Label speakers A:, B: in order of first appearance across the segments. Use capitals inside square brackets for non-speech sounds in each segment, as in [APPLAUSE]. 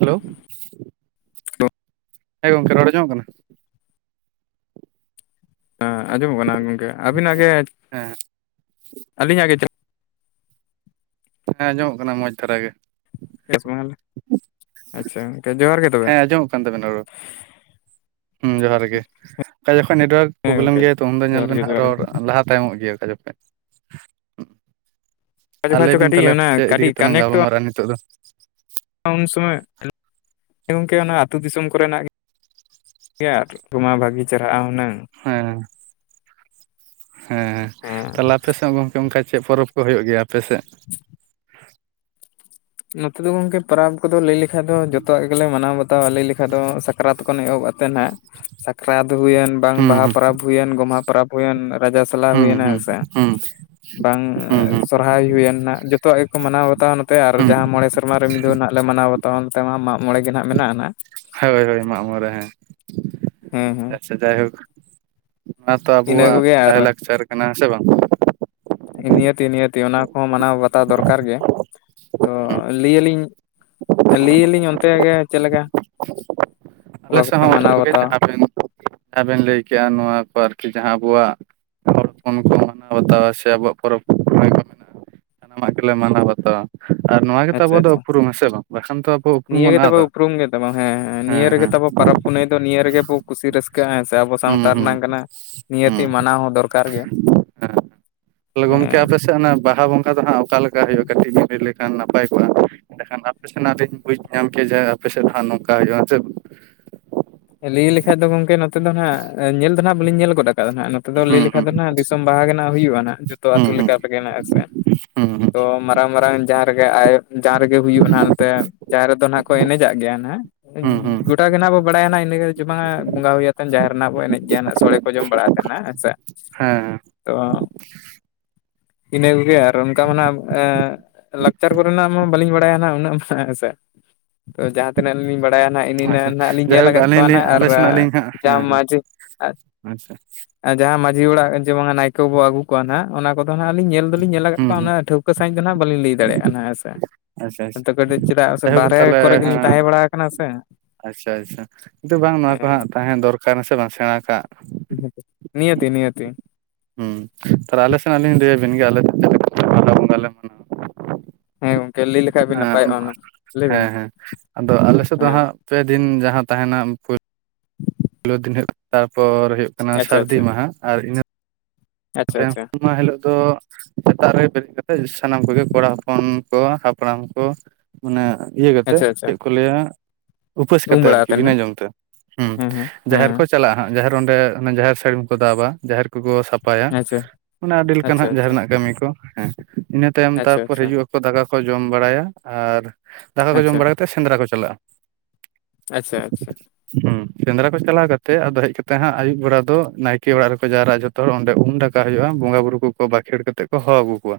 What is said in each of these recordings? A: Hello ᱦᱮᱸ ᱜᱚᱝᱠᱮ ᱨᱚᱲ ᱟᱸᱡᱚᱢᱚᱜ ᱠᱟᱱᱟ?
B: ᱦᱮᱸ ᱟᱸᱡᱚᱢᱚᱜ ᱠᱟᱱᱟ ᱜᱚᱝᱠᱮ ᱟᱹᱵᱤᱱ ᱟᱜᱮ
A: ᱦᱮᱸ
B: [INAUDIBLE] ᱟᱹᱞᱤᱧ ᱟᱜᱮ [UNINTELLIGIBLE]
A: ᱦᱮᱸ ᱟᱸᱡᱚᱢᱚᱜ ᱠᱟᱱᱟ ᱢᱚᱡᱽ ᱫᱷᱟᱨᱟ ᱜᱮ᱾
B: [UNINTELLIGIBLE] ᱟᱪᱪᱷᱟ ᱜᱚᱝᱠᱮ ᱡᱚᱦᱟᱨ ᱜᱮ᱾ ᱛᱚᱵᱮ
A: ᱦᱮᱸ ᱟᱸᱡᱚᱢᱚᱜ ᱠᱟᱱ ᱛᱟᱵᱮᱱᱟ ᱨᱚᱲ ᱦᱩᱸ ᱡᱚᱦᱟᱨ ᱜᱮ᱾ ᱚᱠᱟ ᱡᱚᱠᱷᱚᱱ ᱱᱮᱴᱣᱟᱨᱠ
B: ᱦᱮᱸ
A: ᱯᱨᱚᱵᱞᱮᱢ
B: ᱜᱚᱝᱠᱮ
A: ᱜᱮᱭᱟ ᱛᱚ ᱩᱱᱫᱚ ᱧᱮᱞ
B: ᱡᱚᱦᱟᱨ
A: ᱵᱮᱱ
B: ᱜᱮ
A: ᱦᱟᱸᱜ
B: ᱡᱚᱦᱟᱨ ᱜᱮ
A: ᱨᱚᱲ ᱞᱟᱦᱟ ᱛᱟᱭᱚᱢᱚᱜ ᱜᱮᱭᱟ ᱚᱠᱟ ᱡᱚᱠᱷᱚᱱ᱾
B: ᱚᱠᱟ
A: ᱟᱨ
B: ᱡᱚᱠᱷᱟ
A: ᱞᱟᱹᱭ
B: ᱪᱚ
A: ᱵᱤᱱ
B: ᱠᱟᱹᱴᱤᱡ
A: ᱛᱟᱦᱚᱞᱮ
B: ᱚᱱᱟ
A: ᱪᱮᱫ ᱤᱫᱤ
B: ᱠᱟᱹᱴᱤᱡ
A: ᱠᱟᱛᱮᱜ ᱞᱟᱝ
B: ᱠᱟᱱᱮᱠᱴᱚᱜᱼᱟ
A: ᱜᱟᱞᱢᱟᱨᱟᱜ ᱱᱤᱛᱳᱜ ᱫᱚ?
B: ᱩᱱ ᱥᱚᱢᱚᱭ [INAUDIBLE] ᱜᱚᱝᱠᱮ ᱚᱱᱟ ᱟᱛᱩ ᱫᱤᱥᱚᱢ ᱠᱚᱨᱮᱱᱟᱜ ᱜᱮ᱾ ᱴᱷᱤᱠ ᱜᱮᱭᱟ ᱟᱨ ᱛᱚᱢᱟ ᱵᱷᱟᱜᱤ ᱪᱟᱨᱦᱟᱜᱼᱟ ᱦᱩᱱᱟᱹᱝ
A: ᱦᱮᱸ᱾ ᱦᱮᱸ
B: ᱦᱮᱸ
A: ᱛᱟᱦᱚᱞᱮ ᱟᱯᱮ ᱥᱮᱫ ᱜᱚᱝᱠᱮ ᱚᱱᱠᱟ ᱪᱮᱫ ᱯᱚᱨᱚᱵᱽ ᱠᱚ ᱦᱩᱭᱩᱜ ᱜᱮᱭᱟ ᱟᱯᱮᱥᱮᱫ?
B: [INAUDIBLE] ᱱᱚᱛᱮ ᱫᱚ ᱜᱚᱝᱠᱮ ᱯᱟᱨᱟᱵᱽ ᱠᱚᱫᱚ ᱞᱟᱹᱭ ᱞᱮᱠᱷᱟᱡ ᱫᱚ ᱡᱚᱛᱚᱣᱟᱜ ᱜᱮᱞᱮ ᱢᱟᱱᱟᱣ ᱵᱟᱛᱟᱣᱟ᱾ ᱞᱟᱹᱭ ᱞᱮᱠᱷᱟᱡ ᱫᱚ ᱥᱟᱠᱨᱟᱛ ᱠᱷᱚᱱ ᱮᱦᱚᱵ ᱟᱛ ᱛᱮ ᱱᱟᱦᱟᱜ ᱥᱟᱠᱨᱟᱛ ᱦᱩᱭᱮᱱ, ᱵᱟᱝ
A: ᱦᱩᱸ
B: ᱵᱟᱦᱟ
A: ᱦᱩᱸ
B: ᱯᱟᱹᱨᱟᱹᱵᱽ ᱦᱩᱭᱮᱱ, ᱜᱚᱢᱦᱟ ᱯᱟᱹᱨᱟᱹᱯ ᱦᱩᱭᱮᱱ ᱨᱟᱡᱟ ᱥᱟᱞᱟ
A: ᱦᱩᱸ
B: ᱦᱩᱭᱮᱱᱟ
A: ᱦᱩᱸ
B: ᱦᱮᱸ ᱥᱮ,
A: ᱦᱩᱸ
B: ᱵᱟᱝ
A: ᱦᱩᱸ ᱦᱩᱸ
B: ᱥᱚᱨᱦᱟᱭ ᱦᱩᱭᱮᱱ ᱱᱟᱦᱟᱜ ᱡᱚᱛᱚᱣᱟᱜ ᱜᱮᱠᱚ ᱢᱟᱱᱟᱣ ᱵᱟᱛᱟᱣᱟ ᱱᱚᱛᱮ ᱟᱨ ᱟᱨ
A: ᱦᱩᱸ
B: ᱡᱟᱦᱟᱸ ᱢᱚᱬᱮ ᱥᱮᱨᱢᱟ ᱨᱮ ᱢᱤᱫ ᱫᱟᱣ ᱜᱮᱞᱮ ᱢᱟᱱᱟᱣ ᱵᱟᱛᱟᱣᱟ, ᱚᱱᱛᱮᱢᱟ ᱢᱟᱜ ᱢᱚᱬᱮ ᱜᱮ ᱱᱟᱜ ᱢᱮᱱᱟᱜᱼᱟ ᱱᱟᱱᱟᱜ᱾
A: ᱦᱳᱭ ᱦᱳᱭᱱᱢᱟᱜ ᱢᱚᱬᱮ ᱦᱮᱸ
B: ᱦᱮᱸ ᱦᱮᱸ
A: ᱟᱪᱷᱟ ᱡᱟᱭᱦᱳᱠ᱾ ᱱᱚᱣᱟ ᱛᱚ
B: ᱤᱱᱟᱹ
A: ᱟᱵᱚᱣᱟᱜ
B: ᱠᱚᱜᱮ
A: ᱞᱟᱭᱼᱞᱟᱠᱪᱟᱨ ᱠᱟᱱᱟ ᱦᱮᱸ ᱥᱮ ᱵᱟᱝ?
B: ᱱᱤᱦᱛᱤ ᱱᱤᱦᱛᱤ ᱚᱱᱟ ᱠᱚᱦᱚᱸ ᱢᱟᱱᱟᱣ ᱵᱟᱛᱟᱣ ᱫᱚᱨᱠᱟᱨ ᱜᱮ᱾ ᱛᱚ ᱞᱟᱹᱭᱞᱤᱧ, ᱞᱟᱹᱭᱞᱤᱧ ᱚᱱᱛᱮ ᱜᱮ ᱪᱮᱫ ᱞᱮᱠᱟ? ᱚᱠᱟ
A: ᱟᱞᱮ ᱥᱮᱫ
B: ᱠᱚᱯᱮ
A: ᱦᱚᱸ ᱚᱱᱟ
B: ᱢᱟᱱᱟᱣ
A: ᱠᱚᱜᱮ
B: ᱵᱟᱛᱟᱣᱟ
A: ᱡᱟᱦᱟᱸ ᱵᱮᱱ, ᱡᱟᱦᱟᱸ ᱵᱮᱱ ᱞᱟᱹᱭ ᱠᱮᱜ-ᱟ ᱱᱚᱣᱟ ᱠᱚ ᱟᱨᱠᱤ ᱡᱟᱦᱟᱸ ᱟᱵᱚᱣᱟᱜ ᱦᱚᱲ ᱦᱚᱯᱚᱱ ᱠᱚ ᱢᱟᱱᱟᱣ ᱵᱟᱛᱟᱣᱟ‌ ᱥᱮ ᱟᱵᱚᱣᱟᱜ ᱯᱚᱨᱚᱵᱽ ᱯᱩᱱᱟᱹᱭ ᱠᱚ ᱢᱮᱱᱟᱜᱼᱟ ᱥᱟᱱᱟᱢᱟᱜ ᱜᱮᱞᱮ ᱢᱟᱱᱟᱣ ᱵᱟᱛᱟᱣᱟ᱾ ᱟᱨ ᱱᱚᱣᱟ ᱜᱮᱛᱚ
B: ᱟᱪᱪᱷᱟ
A: ᱟᱵᱚᱣᱟᱜ ᱫᱚ
B: ᱟᱪᱪᱷᱟ
A: ᱩᱯᱨᱩᱢ ᱦᱮᱸ ᱥᱮ ᱵᱟᱝ ᱵᱟᱠᱷᱟᱱ ᱛᱚ ᱟᱵᱚ ᱩᱯᱨᱩᱢ
B: ᱱᱤᱭᱟᱹ ᱜᱮ
A: ᱵᱚᱱ
B: ᱛᱟᱵᱚ
A: ᱟᱫᱟ᱾
B: ᱩᱯᱨᱩᱢ ᱜᱮ [UNINTELLIGIBLE] ᱦᱮᱸ ᱦᱮᱸ᱾ ᱱᱤᱭᱟᱹ
A: ᱦᱮᱸ
B: ᱨᱮᱜᱮ
A: ᱦᱮᱸ᱾
B: ᱛᱟᱵᱚ ᱯᱚᱨᱚᱵᱽ ᱯᱩᱱᱟᱹᱭ ᱫᱚ ᱱᱤᱭᱟᱹ ᱨᱮᱜᱮ ᱵᱚ ᱠᱩᱥᱤ ᱨᱟᱹᱥ ᱠᱟᱹᱜ-ᱟ ᱦᱮᱸ ᱥᱮ ᱟᱵᱚ
A: ᱦᱩᱸ
B: ᱥᱟᱶᱛᱟ
A: ᱦᱩᱸ
B: ᱨᱮᱱᱟᱝ ᱠᱟᱱᱟ,, ᱱᱤᱦᱟᱹᱛᱤ
A: ᱦᱩᱸ
B: ᱢᱟᱱᱟᱣ ᱦᱚᱸ ᱫᱚᱨᱠᱟᱨ ᱜᱮᱭᱟ᱾
A: ᱦᱮᱸ ᱛᱟᱦᱚᱞᱮ ᱜᱚᱝᱠᱮ ᱟᱯᱮ ᱥᱮᱫ ᱚᱱᱟ ᱵᱟᱦᱟ ᱵᱚᱸᱜᱟ ᱫᱚ ᱦᱟᱸᱜ ᱚᱠᱟ ᱞᱮᱠᱟ ᱦᱩᱭᱩᱜᱼᱟ? ᱠᱟᱹᱴᱤᱡ ᱵᱮᱱ ᱞᱟᱹᱭ ᱞᱮᱠᱷᱟᱱ ᱱᱟᱯᱟᱭ ᱠᱚᱜᱼᱟ᱾ ᱮᱸᱰᱮᱠᱷᱟᱱ ᱟᱯᱮ ᱥᱮᱱᱟᱜ ᱞᱤᱧ ᱵᱩᱡᱽ ᱧᱟᱢ ᱠᱮᱭᱟ, ᱡᱮ ᱟᱯᱮ ᱥᱮᱫ ᱦᱟᱸᱜ ᱱᱚᱝᱠᱟ ᱦᱩᱭᱩᱜᱼᱟ ᱡᱮ᱾
B: ᱞᱟᱹᱭ ᱞᱮᱠᱷᱟᱡ ᱫᱚ ᱜᱚᱝᱠᱮ ᱱᱚᱛᱮ ᱫᱚ ᱱᱟᱦᱟᱜ, ᱧᱮᱞ ᱫᱚ ᱱᱟᱦᱟᱜ ᱵᱟᱹᱞᱤᱧ ᱧᱮᱞ ᱜᱚᱫ ᱟᱠᱟᱫᱟ ᱱᱟᱦᱟᱜ, ᱱᱚᱛᱮ ᱫᱚ ᱞᱟᱹᱭ
A: ᱦᱩᱸ
B: ᱞᱮᱠᱷᱟᱡ
A: ᱦᱩᱸ
B: ᱫᱚ ᱱᱟᱦᱟᱜ ᱫᱤᱥᱚᱢ ᱵᱟᱦᱟ ᱵᱮᱱᱟᱣ ᱦᱩᱭᱩᱜᱼᱟ ᱱᱟᱦᱟᱜ ᱡᱚᱛᱚ ᱟᱹᱛᱩ
A: ᱦᱩᱸ
B: ᱞᱮᱠᱟ ᱛᱮᱜᱮ ᱱᱟᱦᱟᱜ ᱦᱮᱸ ᱥᱮ᱾
A: ᱦᱩᱸ ᱦᱩᱸ ᱦᱩᱸ
B: ᱛᱚ ᱢᱟᱨᱟᱝ ᱢᱟᱨᱟᱝ ᱡᱟᱦᱟᱸ ᱨᱮᱜᱮ ᱟᱭᱳ, ᱡᱟᱦᱟᱸ ᱨᱮᱜᱮ ᱦᱩᱭᱩᱜ-ᱟ ᱱᱟᱦᱟᱜ ᱱᱚᱛᱮ, ᱡᱟᱦᱟᱸ ᱨᱮᱫᱚ ᱱᱟᱦᱟᱜ ᱠᱚ ᱮᱱᱮᱡᱟᱜ ᱜᱮᱭᱟ ᱱᱟᱦᱟᱜ,
A: ᱦᱩᱸ ᱦᱩᱸ
B: ᱜᱚᱴᱟ ᱜᱮ ᱱᱟᱦᱟᱜ ᱵᱚ ᱵᱟᱲᱟᱭᱟ ᱱᱟᱦᱟᱜ [INAUDIBLE] ᱵᱚᱸᱜᱟ ᱦᱩᱭ ᱟᱛᱮᱱ ᱡᱟᱦᱮᱨ ᱨᱮ ᱱᱟᱦᱟᱜ ᱵᱚ ᱮᱱᱮᱡ ᱜᱮᱭᱟ ᱱᱟᱦᱟᱜ ᱥᱚᱲᱮ ᱠᱚ ᱡᱚᱢ ᱵᱟᱲᱟ ᱠᱟᱛᱮᱱ ᱱᱟᱦᱟᱜ ᱦᱮᱸ ᱥᱮ,
A: ᱦᱮᱸ
B: ᱛᱚ, ᱤᱱᱟᱹ ᱠᱚᱜᱮ ᱟᱨ ᱚᱱᱠᱟ ᱢᱟ ᱱᱟᱦᱟᱜ ᱮᱸ ᱞᱟᱠᱪᱟᱨ ᱠᱚ ᱨᱮᱱᱟᱜ ᱢᱟ ᱵᱟᱹᱞᱤᱧ ᱵᱟᱲᱟᱭᱟ ᱱᱟᱦᱟᱜ ᱩᱱᱟᱹᱜ ᱢᱟ ᱦᱟᱸᱜ ᱦᱮᱸ ᱥᱮ, ᱛᱚ ᱡᱟᱦᱟᱸ ᱛᱤᱱᱟᱹᱜ ᱞᱤᱧ ᱵᱟᱲᱟᱭᱟ ᱱᱟᱦᱟᱜ ᱤᱱᱤ ᱤᱱᱟᱹᱜ
A: ᱟᱪᱪᱷᱟ
B: ᱜᱟᱱ ᱱᱟᱦᱟᱜ ᱞᱤᱧ ᱧᱮᱞ
A: ᱡᱟᱭᱦᱳᱠ
B: ᱟᱠᱟᱜ
A: ᱟᱹᱞᱤᱧ
B: ᱠᱚᱣᱟ
A: ᱞᱤᱧ
B: ᱱᱟᱦᱟᱜ ᱟᱨ
A: ᱟᱞᱮ ᱥᱮᱱᱟᱜ ᱞᱤᱧ ᱦᱟᱸᱜ ᱦᱮᱸ
B: ᱡᱟᱦᱟᱸ
A: ᱦᱮᱸ
B: ᱢᱟᱡᱷᱤ
A: ᱟᱪᱪᱷᱟ
B: ᱟᱨ ᱡᱟᱦᱟᱸ ᱢᱟᱡᱷᱤ ᱚᱲᱟᱜ ᱡᱮ ᱵᱟᱝᱟ ᱱᱟᱭᱠᱮ ᱵᱚ ᱟᱹᱜᱩ ᱠᱚᱣᱟ ᱱᱟᱦᱟᱜ ᱚᱱᱟ ᱠᱚᱫᱚ ᱱᱟᱦᱟᱜ ᱞᱤᱧ ᱧᱮᱞ ᱫᱚ ᱞᱤᱧ ᱧᱮᱞ ᱟᱠᱟᱜ
A: ᱦᱩᱸ
B: ᱠᱚᱣᱟ,
A: ᱦᱩᱸ
B: ᱚᱱᱟ ᱴᱷᱟᱹᱣ ᱠᱟᱹ ᱥᱟᱦᱤᱸᱡ ᱫᱚ ᱱᱟᱦᱟᱜ ᱵᱟᱹᱞᱤᱧ ᱞᱟᱹᱭ ᱫᱟᱲᱮᱭᱟᱜᱼᱟ ᱱᱟᱦᱟᱜ ᱦᱮᱸ ᱥᱮ᱾
A: ᱟᱪᱪᱷᱟ ᱟᱪᱪᱷᱟ
B: ᱚᱱᱛᱮ ᱠᱟᱴᱤᱡ ᱪᱮᱫᱟᱜ ᱥᱮ
A: ᱡᱟᱭᱦᱳᱠ
B: ᱵᱟᱦᱨᱮ
A: ᱛᱟᱦᱚᱞᱮ
B: ᱠᱚᱨᱮ ᱜᱮᱞᱤᱧ
A: ᱦᱮᱸ
B: ᱛᱟᱦᱮᱸ ᱵᱟᱲᱟ ᱟᱠᱟᱱᱟ ᱥᱮ᱾
A: ᱟᱪᱪᱷᱟ ᱟᱪᱪᱷᱟ, ᱠᱤᱱᱛᱩ ᱵᱟᱝ ᱱᱚᱣᱟ ᱠᱚ
B: ᱦᱮᱸ
A: ᱦᱟᱸᱜ ᱛᱟᱦᱮᱸ ᱫᱚᱨᱠᱟᱨᱟ ᱥᱮ ᱵᱟᱝ ᱥᱮᱬᱟ ᱠᱟᱜ?
B: [INAUDIBLE] ᱱᱤᱦᱟᱹᱛᱤ ᱱᱤᱦᱟᱹᱛᱤ᱾
A: ᱦᱩᱸ, ᱛᱟᱦᱚᱞᱮ ᱟᱞᱮ ᱥᱮᱱᱟᱜ ᱞᱤᱧ ᱞᱟᱹᱭ ᱟᱵᱤᱱ ᱜᱮ, ᱟᱞᱮ ᱪᱮᱫ ᱞᱮᱠᱟ [INAUDIBLE] ᱵᱚᱸᱜᱟ ᱞᱮ ᱢᱟᱱᱟ
B: ᱦᱮᱸ ᱜᱚᱝᱠᱮ ᱞᱟᱹᱭ ᱞᱮ
A: ᱦᱮᱸ ᱦᱮᱸ ᱦᱮᱸ, ᱟᱫᱚ ᱟᱞᱮ ᱥᱮᱫ ᱫᱚ
B: ᱦᱮᱸ
A: ᱦᱟᱸᱜ ᱯᱮ ᱫᱤᱱ ᱡᱟᱦᱟᱸ ᱛᱟᱦᱮᱸᱱᱟ ᱩᱱᱠᱩ ᱯᱳᱭᱞᱳ ᱫᱤᱱ ᱦᱩᱭᱩᱜ [INAUDIBLE] ᱛᱟᱨᱯᱚᱨ ᱦᱩᱭᱩᱜ ᱠᱟᱱᱟ
B: ᱟᱪᱪᱷᱟ
A: ᱥᱟᱹᱨᱫᱤ
B: ᱟᱪᱪᱷᱟ
A: ᱢᱟᱦᱟ, ᱟᱨ ᱤᱱᱟᱹ
B: ᱟᱪᱪᱷᱟ
A: ᱯᱮ
B: ᱟᱪᱪᱷᱟ
A: ᱢᱟᱦᱟ ᱦᱤᱞᱳᱜ ᱫᱚ ᱥᱮᱛᱟᱜ ᱨᱮ ᱵᱮᱨᱮᱫ ᱠᱟᱛᱮᱜ ᱥᱟᱱᱟᱢ ᱠᱚᱜᱮ ᱠᱚᱲᱟ ᱦᱚᱯᱚᱱ ᱠᱚ, ᱦᱟᱯᱲᱟᱢ ᱠᱚ, ᱚᱱᱟ ᱤᱭᱟᱹ ᱠᱟᱛᱮᱜ,
B: ᱟᱪᱪᱷᱟ ᱟᱪᱪᱷᱟ
A: ᱪᱮᱫ ᱠᱚ ᱞᱟᱹᱭ‌ᱟ ᱦᱟᱸᱜ ᱩᱯᱟᱹᱥ
B: ᱩᱢ
A: ᱠᱟᱛᱮᱜ
B: ᱵᱟᱲᱟ
A: ᱟᱨᱠᱤ
B: ᱠᱟᱛᱮᱫ
A: ᱵᱤᱱᱟᱹ
B: ᱱᱟᱜ
A: ᱡᱚᱢ ᱛᱮ, ᱦᱩᱸ
B: ᱦᱮᱸ ᱦᱮᱸ
A: ᱡᱟᱦᱮᱨ
B: ᱦᱮᱸ
A: ᱠᱚ ᱪᱟᱞᱟᱜᱼᱟ ᱦᱟᱸᱜ ᱡᱟᱦᱮᱨ ᱚᱸᱰᱮ ᱚᱱᱟ ᱡᱟᱦᱮᱨ ᱥᱟᱹᱲᱤᱢ ᱠᱚ ᱫᱟᱵᱟ ᱡᱟᱦᱮᱨ ᱠᱚᱠᱚ ᱥᱟ ᱯᱟᱭᱟ,
B: ᱟᱪᱪᱷᱟ
A: ᱚᱱᱟ ᱟᱹᱰᱤ ᱞᱮᱠᱟᱱ
B: ᱟᱪᱪᱷᱟ
A: ᱦᱟᱸᱜ ᱡᱟᱦᱮᱨ
B: ᱟᱪᱪᱷᱟ
A: ᱨᱮᱱᱟᱜ ᱠᱟᱹᱢᱤ ᱠᱚ ᱦᱮᱸ ᱤᱱᱟᱹ ᱛᱟᱭᱚᱢ
B: ᱟᱪᱪᱷᱟ
A: ᱛᱟᱨᱯᱚᱨ ᱦᱤᱡᱩᱜ ᱟ ᱠᱚ ᱫᱟᱠᱟ ᱠᱚ ᱡᱚᱢ ᱵᱟᱲᱟᱭᱟ, ᱟᱨ ᱫᱟᱠᱟ ᱠᱚ ᱡᱚᱢ
B: ᱟᱪᱪᱷᱟ
A: ᱵᱟᱲᱟ ᱠᱟᱛᱮᱜ ᱥᱮᱸᱫᱽᱨᱟ ᱠᱚ ᱪᱟᱞᱟᱜᱼᱟ᱾
B: ᱟᱪᱪᱷᱟ ᱟᱪᱪᱷᱟ᱾
A: ᱦᱩᱸ, ᱥᱮᱸᱫᱽᱨᱟ ᱠᱚ ᱪᱟᱞᱟᱣ ᱠᱟᱛᱮᱜ ᱟᱫᱚ ᱦᱮᱡ ᱠᱟᱛᱮᱜ ᱦᱟᱸᱜ ᱟᱭᱩᱵ ᱵᱮᱲᱟ ᱫᱚ, ᱱᱟᱭᱠᱮ ᱚᱲᱟᱜ ᱨᱮᱠᱚ ᱡᱟᱨᱣᱟᱜᱼᱟ ᱡᱚᱛᱚ ᱦᱚᱲ ᱚᱸ ᱰᱮ ᱩᱢ ᱵᱷᱟᱠᱟ ᱦᱩᱭᱩᱜᱼᱟ, ᱵᱚᱸᱜᱟ ᱵᱩᱨᱩ ᱠᱚᱠᱚ ᱵᱟᱠᱷᱮᱲ ᱠᱟᱛᱮᱜ ᱠᱚ ᱦᱚ ᱟᱹᱜᱩ ᱠᱚᱣᱟ,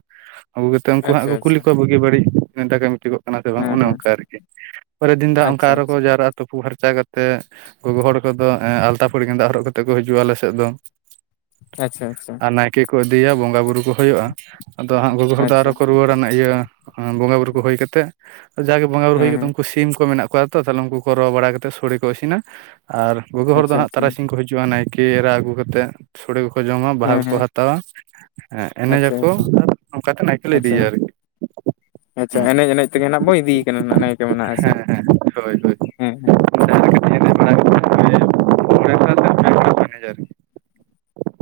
A: ᱟᱹᱜᱩ ᱠᱟᱛᱮᱜ ᱩᱱᱠᱩ ᱦᱟᱸᱜ
B: ᱟᱪᱪᱷᱟ
A: ᱠᱚ
B: ᱟᱪᱪᱷᱟ
A: ᱠᱩᱞᱤ
B: ᱟᱪᱪᱷᱟ
A: ᱠᱚᱣᱟ ᱵᱩ ᱜᱤ ᱵᱟᱹᱲᱤᱡ, ᱢᱮᱱ ᱛᱟᱦᱮᱸᱜ ᱠᱚ ᱠᱟᱢᱤ ᱴᱷᱤᱠᱚᱜ ᱠᱟᱱᱟ ᱥᱮ ᱵᱟᱝ
B: ᱦᱮᱸ
A: ᱚᱱᱮ
B: ᱦᱮᱸ
A: ᱚᱝᱠᱟ ᱟᱨᱠᱤ, ᱯᱚᱨᱮᱨ ᱫᱤᱱ ᱫᱚ ᱚᱝᱠᱟ
B: ᱟᱪᱪᱷᱟ
A: ᱟᱨ ᱦᱚᱸ ᱠᱚ
B: ᱟᱪᱪᱷᱟ
A: ᱡᱟᱣᱨᱟᱜ-ᱟ ᱛᱩᱯᱩ ᱯᱷᱟᱨᱪᱟ ᱠᱟᱛᱮᱜ, ᱜᱚᱜᱚ ᱦᱚᱲ ᱠᱚᱫᱚ ᱮᱸ ᱟᱞᱛᱟ ᱯᱟᱹᱲᱤ ᱜᱮᱸᱫᱟᱜ ᱦᱚᱨᱚᱜ ᱠᱟᱛᱮᱜ ᱠᱚ ᱦᱤᱡᱩᱜᱼᱟ ᱟᱞᱮ ᱥᱮᱫ ᱫᱚ᱾
B: ᱟᱪᱪᱷᱟ ᱟᱪᱪᱷᱟ᱾
A: ᱟᱨ ᱱᱟᱭᱠᱮ ᱠᱚ ᱤᱫᱤᱭᱟ ᱵᱚᱸᱜᱟ ᱵᱩᱨᱩ ᱠᱚ ᱦᱩᱭᱩᱜᱼᱟ, ᱟᱫᱚ ᱦᱟᱸᱜ ᱜᱚᱜᱚ ᱦᱚᱲ ᱫᱚ
B: ᱟᱪᱪᱷᱟ
A: ᱟᱨᱚ ᱠᱚ ᱨᱩᱣᱟᱹᱲ ᱱᱟᱦᱟᱜ ᱤᱭᱟᱹ ᱵᱚᱸᱜᱟ ᱵᱩᱨᱩ ᱠᱚ ᱦᱳᱭ ᱠᱟᱛᱮᱜ, ᱟᱨ ᱡᱟᱜᱮ ᱵᱚᱸᱜᱟ ᱵᱩᱨᱩ
B: ᱦᱮᱸ
A: ᱦᱳᱭ ᱠᱟᱛᱮᱫ
B: ᱦᱮᱸ
A: ᱩᱝᱠᱩ ᱥᱤᱢ ᱠᱚ ᱢᱮᱱᱟᱜ ᱠᱚᱣᱟ ᱛᱟᱦᱚᱞᱮ ᱩᱝᱠᱩ ᱠᱚ ᱨᱚ ᱵᱟᱲᱟ ᱠᱟᱛᱮᱜ ᱥᱚᱲᱮ ᱠᱚ ᱤᱥᱤᱱᱟ ᱟᱨ ᱜᱚᱜᱚ ᱦᱚᱲ ᱫᱚ
B: ᱟᱪᱪᱷᱟ
A: ᱦᱟᱸᱜ
B: ᱟᱪᱪᱷᱟ
A: ᱛᱟᱨᱟᱥᱤᱧ ᱠᱚ ᱦᱤᱡᱩᱜᱼᱟ ᱱᱟᱭ ᱠᱮ ᱮᱨᱟ ᱟᱜᱩ ᱠᱟᱛᱮᱫ, ᱥᱚᱲᱮ ᱠᱚᱠᱚ ᱡᱚᱢᱟ
B: ᱦᱮᱸ
A: ᱵᱟᱦᱟ ᱠᱚᱠᱚ
B: ᱦᱮᱸ
A: ᱦᱟᱛᱟᱣᱟ᱾
B: ᱟᱪᱪᱷᱟ
A: ᱮᱱᱮᱡᱟᱠᱚ
B: ᱟᱪᱪᱷᱟ
A: ᱟᱨ ᱱᱚᱝᱠᱟ ᱠᱟᱛᱮ ᱱᱟᱭᱠᱮ ᱞᱮ
B: ᱟᱪᱪᱷᱟ
A: ᱤᱫᱤᱭᱭᱟ ᱟᱨᱠᱤ᱾
B: ᱟᱪᱪᱷᱟ
A: ᱦᱮᱸ
B: ᱮᱱᱮᱡ ᱮᱱᱮᱡ ᱛᱮᱜᱮ ᱱᱟᱦᱟᱜ ᱵᱚᱱ ᱤᱫᱤᱭᱮ ᱠᱟᱱᱟ ᱱᱟᱦᱟᱜ ᱱᱟᱭᱠᱮ ᱢᱟ ᱱᱟᱦᱟᱜ ᱦᱮᱸ ᱥᱮ,
A: ᱦᱳᱭ ᱦᱳᱭ
B: ᱦᱮᱸ᱾
A: ᱡᱟᱦᱟᱸ ᱞᱮᱠᱟᱛᱮ ᱮᱱᱮᱡ ᱵᱟᱲᱟ ᱠᱟᱛᱮ ᱢᱚᱬᱮ ᱥᱟᱶ ᱥᱮ ᱯᱮ ᱦᱚᱲ ᱠᱚ ᱮᱱᱮᱡᱟ ᱟᱨᱠᱤ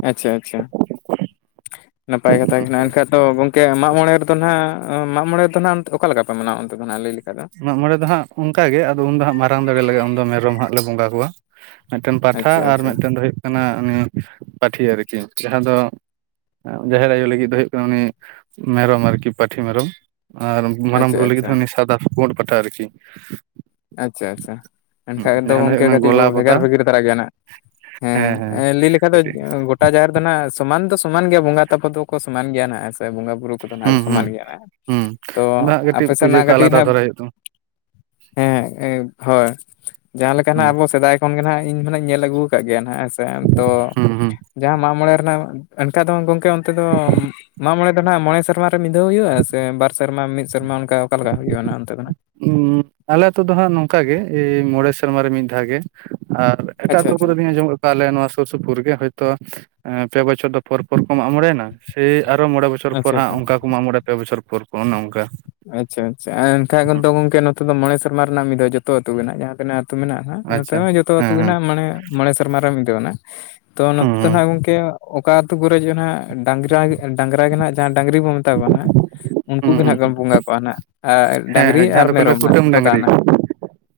B: ᱟᱪᱪᱷᱟ ᱟᱪᱪᱷᱟ᱾ ᱱᱟᱯᱟᱭ ᱠᱟᱛᱷᱟ ᱠᱟᱱᱟ ᱮᱱᱠᱷᱟᱡ ᱫᱚ ᱜᱚᱝᱠᱮ ᱢᱟᱜ ᱢᱚᱬᱮ ᱫᱚ ᱱᱟᱦᱟᱜ ᱢᱟᱜ ᱢᱚᱬᱮ ᱫᱚ ᱱᱟᱦᱟᱜ ᱚᱠᱟ ᱞᱮᱠᱟ ᱯᱮ ᱢᱟᱱᱟᱣᱟ ᱚᱱᱛᱮ ᱫᱚ ᱱᱟᱦᱟᱜ ᱞᱟᱹᱭ ᱞᱮᱠᱟᱡ ᱫᱚ᱾
A: ᱢᱟᱜ ᱢᱚᱬᱮ ᱫᱚ ᱦᱟᱸᱜ ᱚᱱᱠᱟ ᱜᱮ ᱟᱫᱚ ᱩᱱᱫᱚ ᱦᱟᱸᱜ ᱢᱟᱨᱟᱝ ᱫᱟᱲᱮ ᱞᱟᱜᱟᱜ-ᱟ ᱩᱱ ᱫᱚ ᱢᱮᱨᱚᱢ ᱦᱟᱸᱜ ᱞᱮ ᱵᱚᱸᱜᱟ ᱠᱚᱣᱟ᱾ ᱢᱮᱜᱴᱮᱝ ᱯᱟᱴᱷᱟ
B: ᱟᱪᱪᱷᱟ
A: ᱟᱨ
B: ᱟᱪᱪᱷᱟ
A: ᱢᱮᱜᱴᱮᱝ ᱫᱚ ᱦᱩᱭᱩᱜ ᱠᱟᱱᱟ ᱩᱱᱤ ᱯᱟᱴᱷᱤ ᱟᱨ ᱠᱤ ᱡᱟᱸᱦᱟ ᱫᱚ᱾ ᱡᱟᱦᱮᱨ ᱟᱭᱩ ᱞᱟᱹᱜᱤᱫ ᱫᱚ ᱦᱩᱭᱩᱜ ᱠᱟᱱᱟ ᱩᱱᱤ ᱢᱮᱨᱚᱢ ᱟᱨᱠᱤ ᱯᱟᱴᱷᱤ ᱢᱮᱨᱚᱢ᱾ ᱟᱨ ᱢᱟᱨᱟᱝ
B: ᱟᱪᱪᱷᱟ
A: ᱵᱩᱨᱩ ᱞᱟᱹᱜᱤᱫ
B: ᱟᱪᱪᱷᱟ
A: ᱦᱚᱸ ᱩᱱᱤ ᱥᱟᱫᱟ ᱯᱳᱸᱰ ᱯᱟᱴᱷᱟ ᱟᱨᱠᱤ᱾
B: ᱟᱪ-ᱪᱷᱟ ᱟᱪᱷᱟ ᱮᱱᱠᱷᱟᱡ ᱫᱚ
A: ᱡᱟᱦᱟᱸ ᱦᱩᱭᱩᱜ
B: ᱜᱚᱢᱠᱮ
A: ᱠᱟᱱᱟ
B: ᱠᱟᱹᱴᱤᱡ ᱵᱚ
A: ᱜᱚᱞᱟ ᱵᱚᱫᱟ
B: ᱵᱷᱮᱜᱟᱨ ᱵᱷᱮᱜᱟᱨ ᱫᱷᱟᱨᱟ ᱜᱮᱭᱟ ᱱᱟᱜ᱾ ᱦᱮᱸ ᱮᱸ ᱞᱟᱹᱭ ᱞᱮᱠᱷᱟᱡ ᱫᱚ ᱡ
A: ᱠᱟᱹᱴᱤᱡ
B: ᱜᱚ ᱜᱚᱴᱟ ᱡᱟᱦᱮᱨ ᱫᱚ ᱱᱷᱟᱜ ᱥᱚᱢᱟᱱ ᱫᱚ ᱥᱚᱢᱟᱱ ᱜᱮᱭᱟ ᱵᱚᱸᱜᱟ ᱛᱟᱯᱚ ᱫᱚᱠᱚ ᱥᱚᱢᱟᱱ ᱜᱮᱭᱟ ᱱᱷᱟᱜ ᱦᱮᱸ ᱥᱮ ᱵᱚᱸᱜᱟ᱾ ᱵᱩᱨᱩ ᱠᱚᱫᱚ ᱱᱟᱜ ᱠᱚ
A: ᱦᱩᱸ ᱦᱩᱸ
B: ᱥᱚᱢᱟᱱ ᱜᱮᱭᱟ ᱱᱟᱜ
A: ᱦᱩᱸ
B: ᱛᱚ
A: ᱟᱫᱚ ᱦᱟᱸᱜ ᱠᱟᱹᱴᱤᱡ
B: ᱟᱯᱮ
A: ᱯᱩᱡᱟᱹ
B: ᱥᱮᱱᱟᱜ
A: ᱠᱚ
B: ᱠᱟᱴᱤᱡ
A: ᱟᱞᱟᱫᱟ
B: ᱱᱷᱟᱜ᱾
A: ᱫᱷᱟᱨᱟ ᱦᱩᱭᱩᱜ ᱛᱟᱢᱟ
B: ᱦᱮᱸ ᱮᱸ ᱦᱳᱭ ᱡᱟᱸᱦᱟ ᱞᱮᱠᱟ ᱱᱟᱜ
A: ᱦᱩᱸ
B: ᱟᱵᱚ ᱥᱮᱫᱟᱭ ᱠᱷᱚᱱ ᱜᱮ ᱱᱷᱟᱜ ᱤᱧ ᱦᱚᱸᱱᱟᱧ ᱧᱮᱞ ᱟᱹᱜᱩ ᱠᱟᱜ ᱜᱮᱭᱟ ᱱᱷᱟᱜ᱾ ᱥᱮᱱ ᱛᱚ
A: ᱦᱩᱸ ᱦᱩᱸ
B: ᱡᱟᱸᱦᱟ ᱢᱟᱜ ᱢᱚᱬᱮ ᱨᱮᱱᱟᱜ ᱮᱱᱠᱟ ᱫᱚ ᱜᱚᱢᱠᱮ ᱚᱱᱛᱮ ᱫᱚ᱾ ᱢᱟᱜ ᱢᱚᱬᱮ ᱫᱚ ᱱᱷᱟᱜ ᱢᱚᱬᱮ ᱥᱮᱨᱢᱟ ᱨᱮ ᱢᱤᱜ ᱫᱷᱟᱹᱣ ᱦᱩᱭᱩᱜ-ᱟ ᱥᱮ ᱵᱟᱨ ᱥᱮᱨᱢᱟ ᱢᱤᱜ ᱥᱮᱨᱢᱟ ᱚᱱᱠᱟ ᱚᱠᱟᱞᱮᱠᱟ ᱦᱩᱭᱩᱜ-ᱟ ᱱᱟᱜ ᱚᱱᱛᱮ ᱫᱚ ᱱᱟᱜ᱾
A: ᱟᱞᱮ ᱟᱛᱩ ᱫᱚ ᱦᱟᱸᱜ ᱱᱚᱝᱠᱟ ᱜᱮ ᱮᱻ ᱢᱚᱬᱮ ᱥᱮᱨᱢᱟ ᱨᱮ ᱢᱤᱫ ᱫᱷᱟ ᱜᱮ ᱟᱨ᱾ ᱮᱴᱟᱜ
B: ᱟᱪᱪᱷᱟ
A: ᱟᱛᱩ
B: ᱟᱪᱪᱷᱟ
A: ᱠᱚᱨᱮ ᱫᱩᱧ ᱟᱸᱡᱚᱢ ᱠ ᱠᱟ ᱟᱞᱮ ᱱᱚᱣᱟ ᱥᱩᱨ ᱥᱩᱯᱩᱨ ᱜᱮ ᱦᱳᱭᱛᱚ ᱯᱮ ᱵᱚᱪᱷᱚᱨ ᱫᱚ ᱯᱚᱨ ᱯᱚᱨ ᱠᱚ ᱢᱟᱜ ᱢᱚᱬᱮᱭᱱᱟ ᱥᱮᱭ ᱟᱨᱚ ᱢᱚᱬᱮ ᱵᱚ ᱪᱷᱚᱨ ᱯᱚᱨ
B: ᱟᱪᱪᱷᱟ
A: ᱦᱟᱸᱜ
B: ᱟᱪᱪᱷᱟ
A: ᱚᱱᱠᱟ ᱠᱚ ᱢᱟᱜ ᱢᱚᱬᱮ ᱯᱮ ᱵᱚᱪᱷᱚᱨ ᱯᱚᱨ ᱯᱚᱨ ᱚᱱᱮ ᱚᱱᱠᱟ᱾
B: ᱟᱪ-ᱪᱷᱟ ᱟᱪᱪᱷᱟ ᱟᱨ ᱮᱱᱠᱷᱟᱜ ᱠᱚᱫᱚ ᱜᱚᱝᱠᱮ ᱱᱚ ᱛᱮ ᱫᱚ ᱢᱚᱬᱮ ᱥᱮᱨᱢᱟ ᱨᱮᱱᱟᱜ ᱢᱤᱫᱷᱟᱹᱣ ᱡᱚᱛᱚ ᱟᱹᱛᱩ ᱜᱮ ᱱᱟᱜ ᱡᱟᱸᱦᱟ ᱛᱤᱱᱟᱹᱜ ᱟᱹᱛᱩ ᱢᱮᱱᱟᱜ-ᱟ ᱦᱟᱸᱜ ᱱᱚᱛᱮ
A: ᱟᱪᱪᱷᱟ
B: ᱦᱚᱸ ᱡᱚᱛᱚ
A: ᱦᱮᱸ
B: ᱟᱛᱩ ᱜᱮ
A: ᱦᱮᱸ
B: ᱱᱷᱟᱜ ᱢᱟᱱᱮ᱾ ᱢᱚᱬᱮ ᱥᱮᱨᱢᱟ ᱨᱮ ᱢᱤᱫᱷᱟᱹᱣ ᱠᱟᱱᱟ ᱛᱚ
A: ᱦᱩᱸ
B: ᱱᱚᱛᱮ ᱫᱚ
A: ᱦᱩᱸ
B: ᱱᱷᱟᱜ ᱜᱚᱝᱠᱮ ᱚᱠᱟ ᱟᱛᱳ ᱠᱚᱨᱮ ᱡᱮ ᱱᱷᱟᱜ ᱰᱟᱸᱝᱨᱟ᱾ ᱰᱟᱸᱝᱨᱟ ᱜᱮ ᱱᱷᱟᱜ ᱡᱟᱸᱦᱟ ᱰᱟᱸᱝᱨᱤ ᱵᱚ ᱢᱮᱛᱟ ᱠᱚ ᱠᱟᱱᱟ ᱩᱱᱠᱩ
A: ᱦᱩᱸ
B: ᱜᱮ
A: ᱦᱩᱸ
B: ᱱᱷᱟᱜ ᱠᱚ ᱵᱚᱸᱜᱟ ᱠᱚᱣᱟ ᱱᱷᱟᱜ᱾ ᱟᱸ
A: ᱦᱮᱸ
B: ᱰᱟᱸᱝᱨᱤ
A: ᱦᱮᱸ ᱡᱟᱦᱟᱸ
B: ᱟᱨ
A: ᱫᱚᱠᱚ ᱞᱟᱹᱭᱟ
B: ᱢᱮᱨᱚᱢ ᱱᱷᱟᱜ
A: ᱠᱩᱴᱟᱹᱢ
B: ᱵᱚᱫᱟ
A: ᱰᱟᱝᱨᱤ
B: ᱱᱟᱜ᱾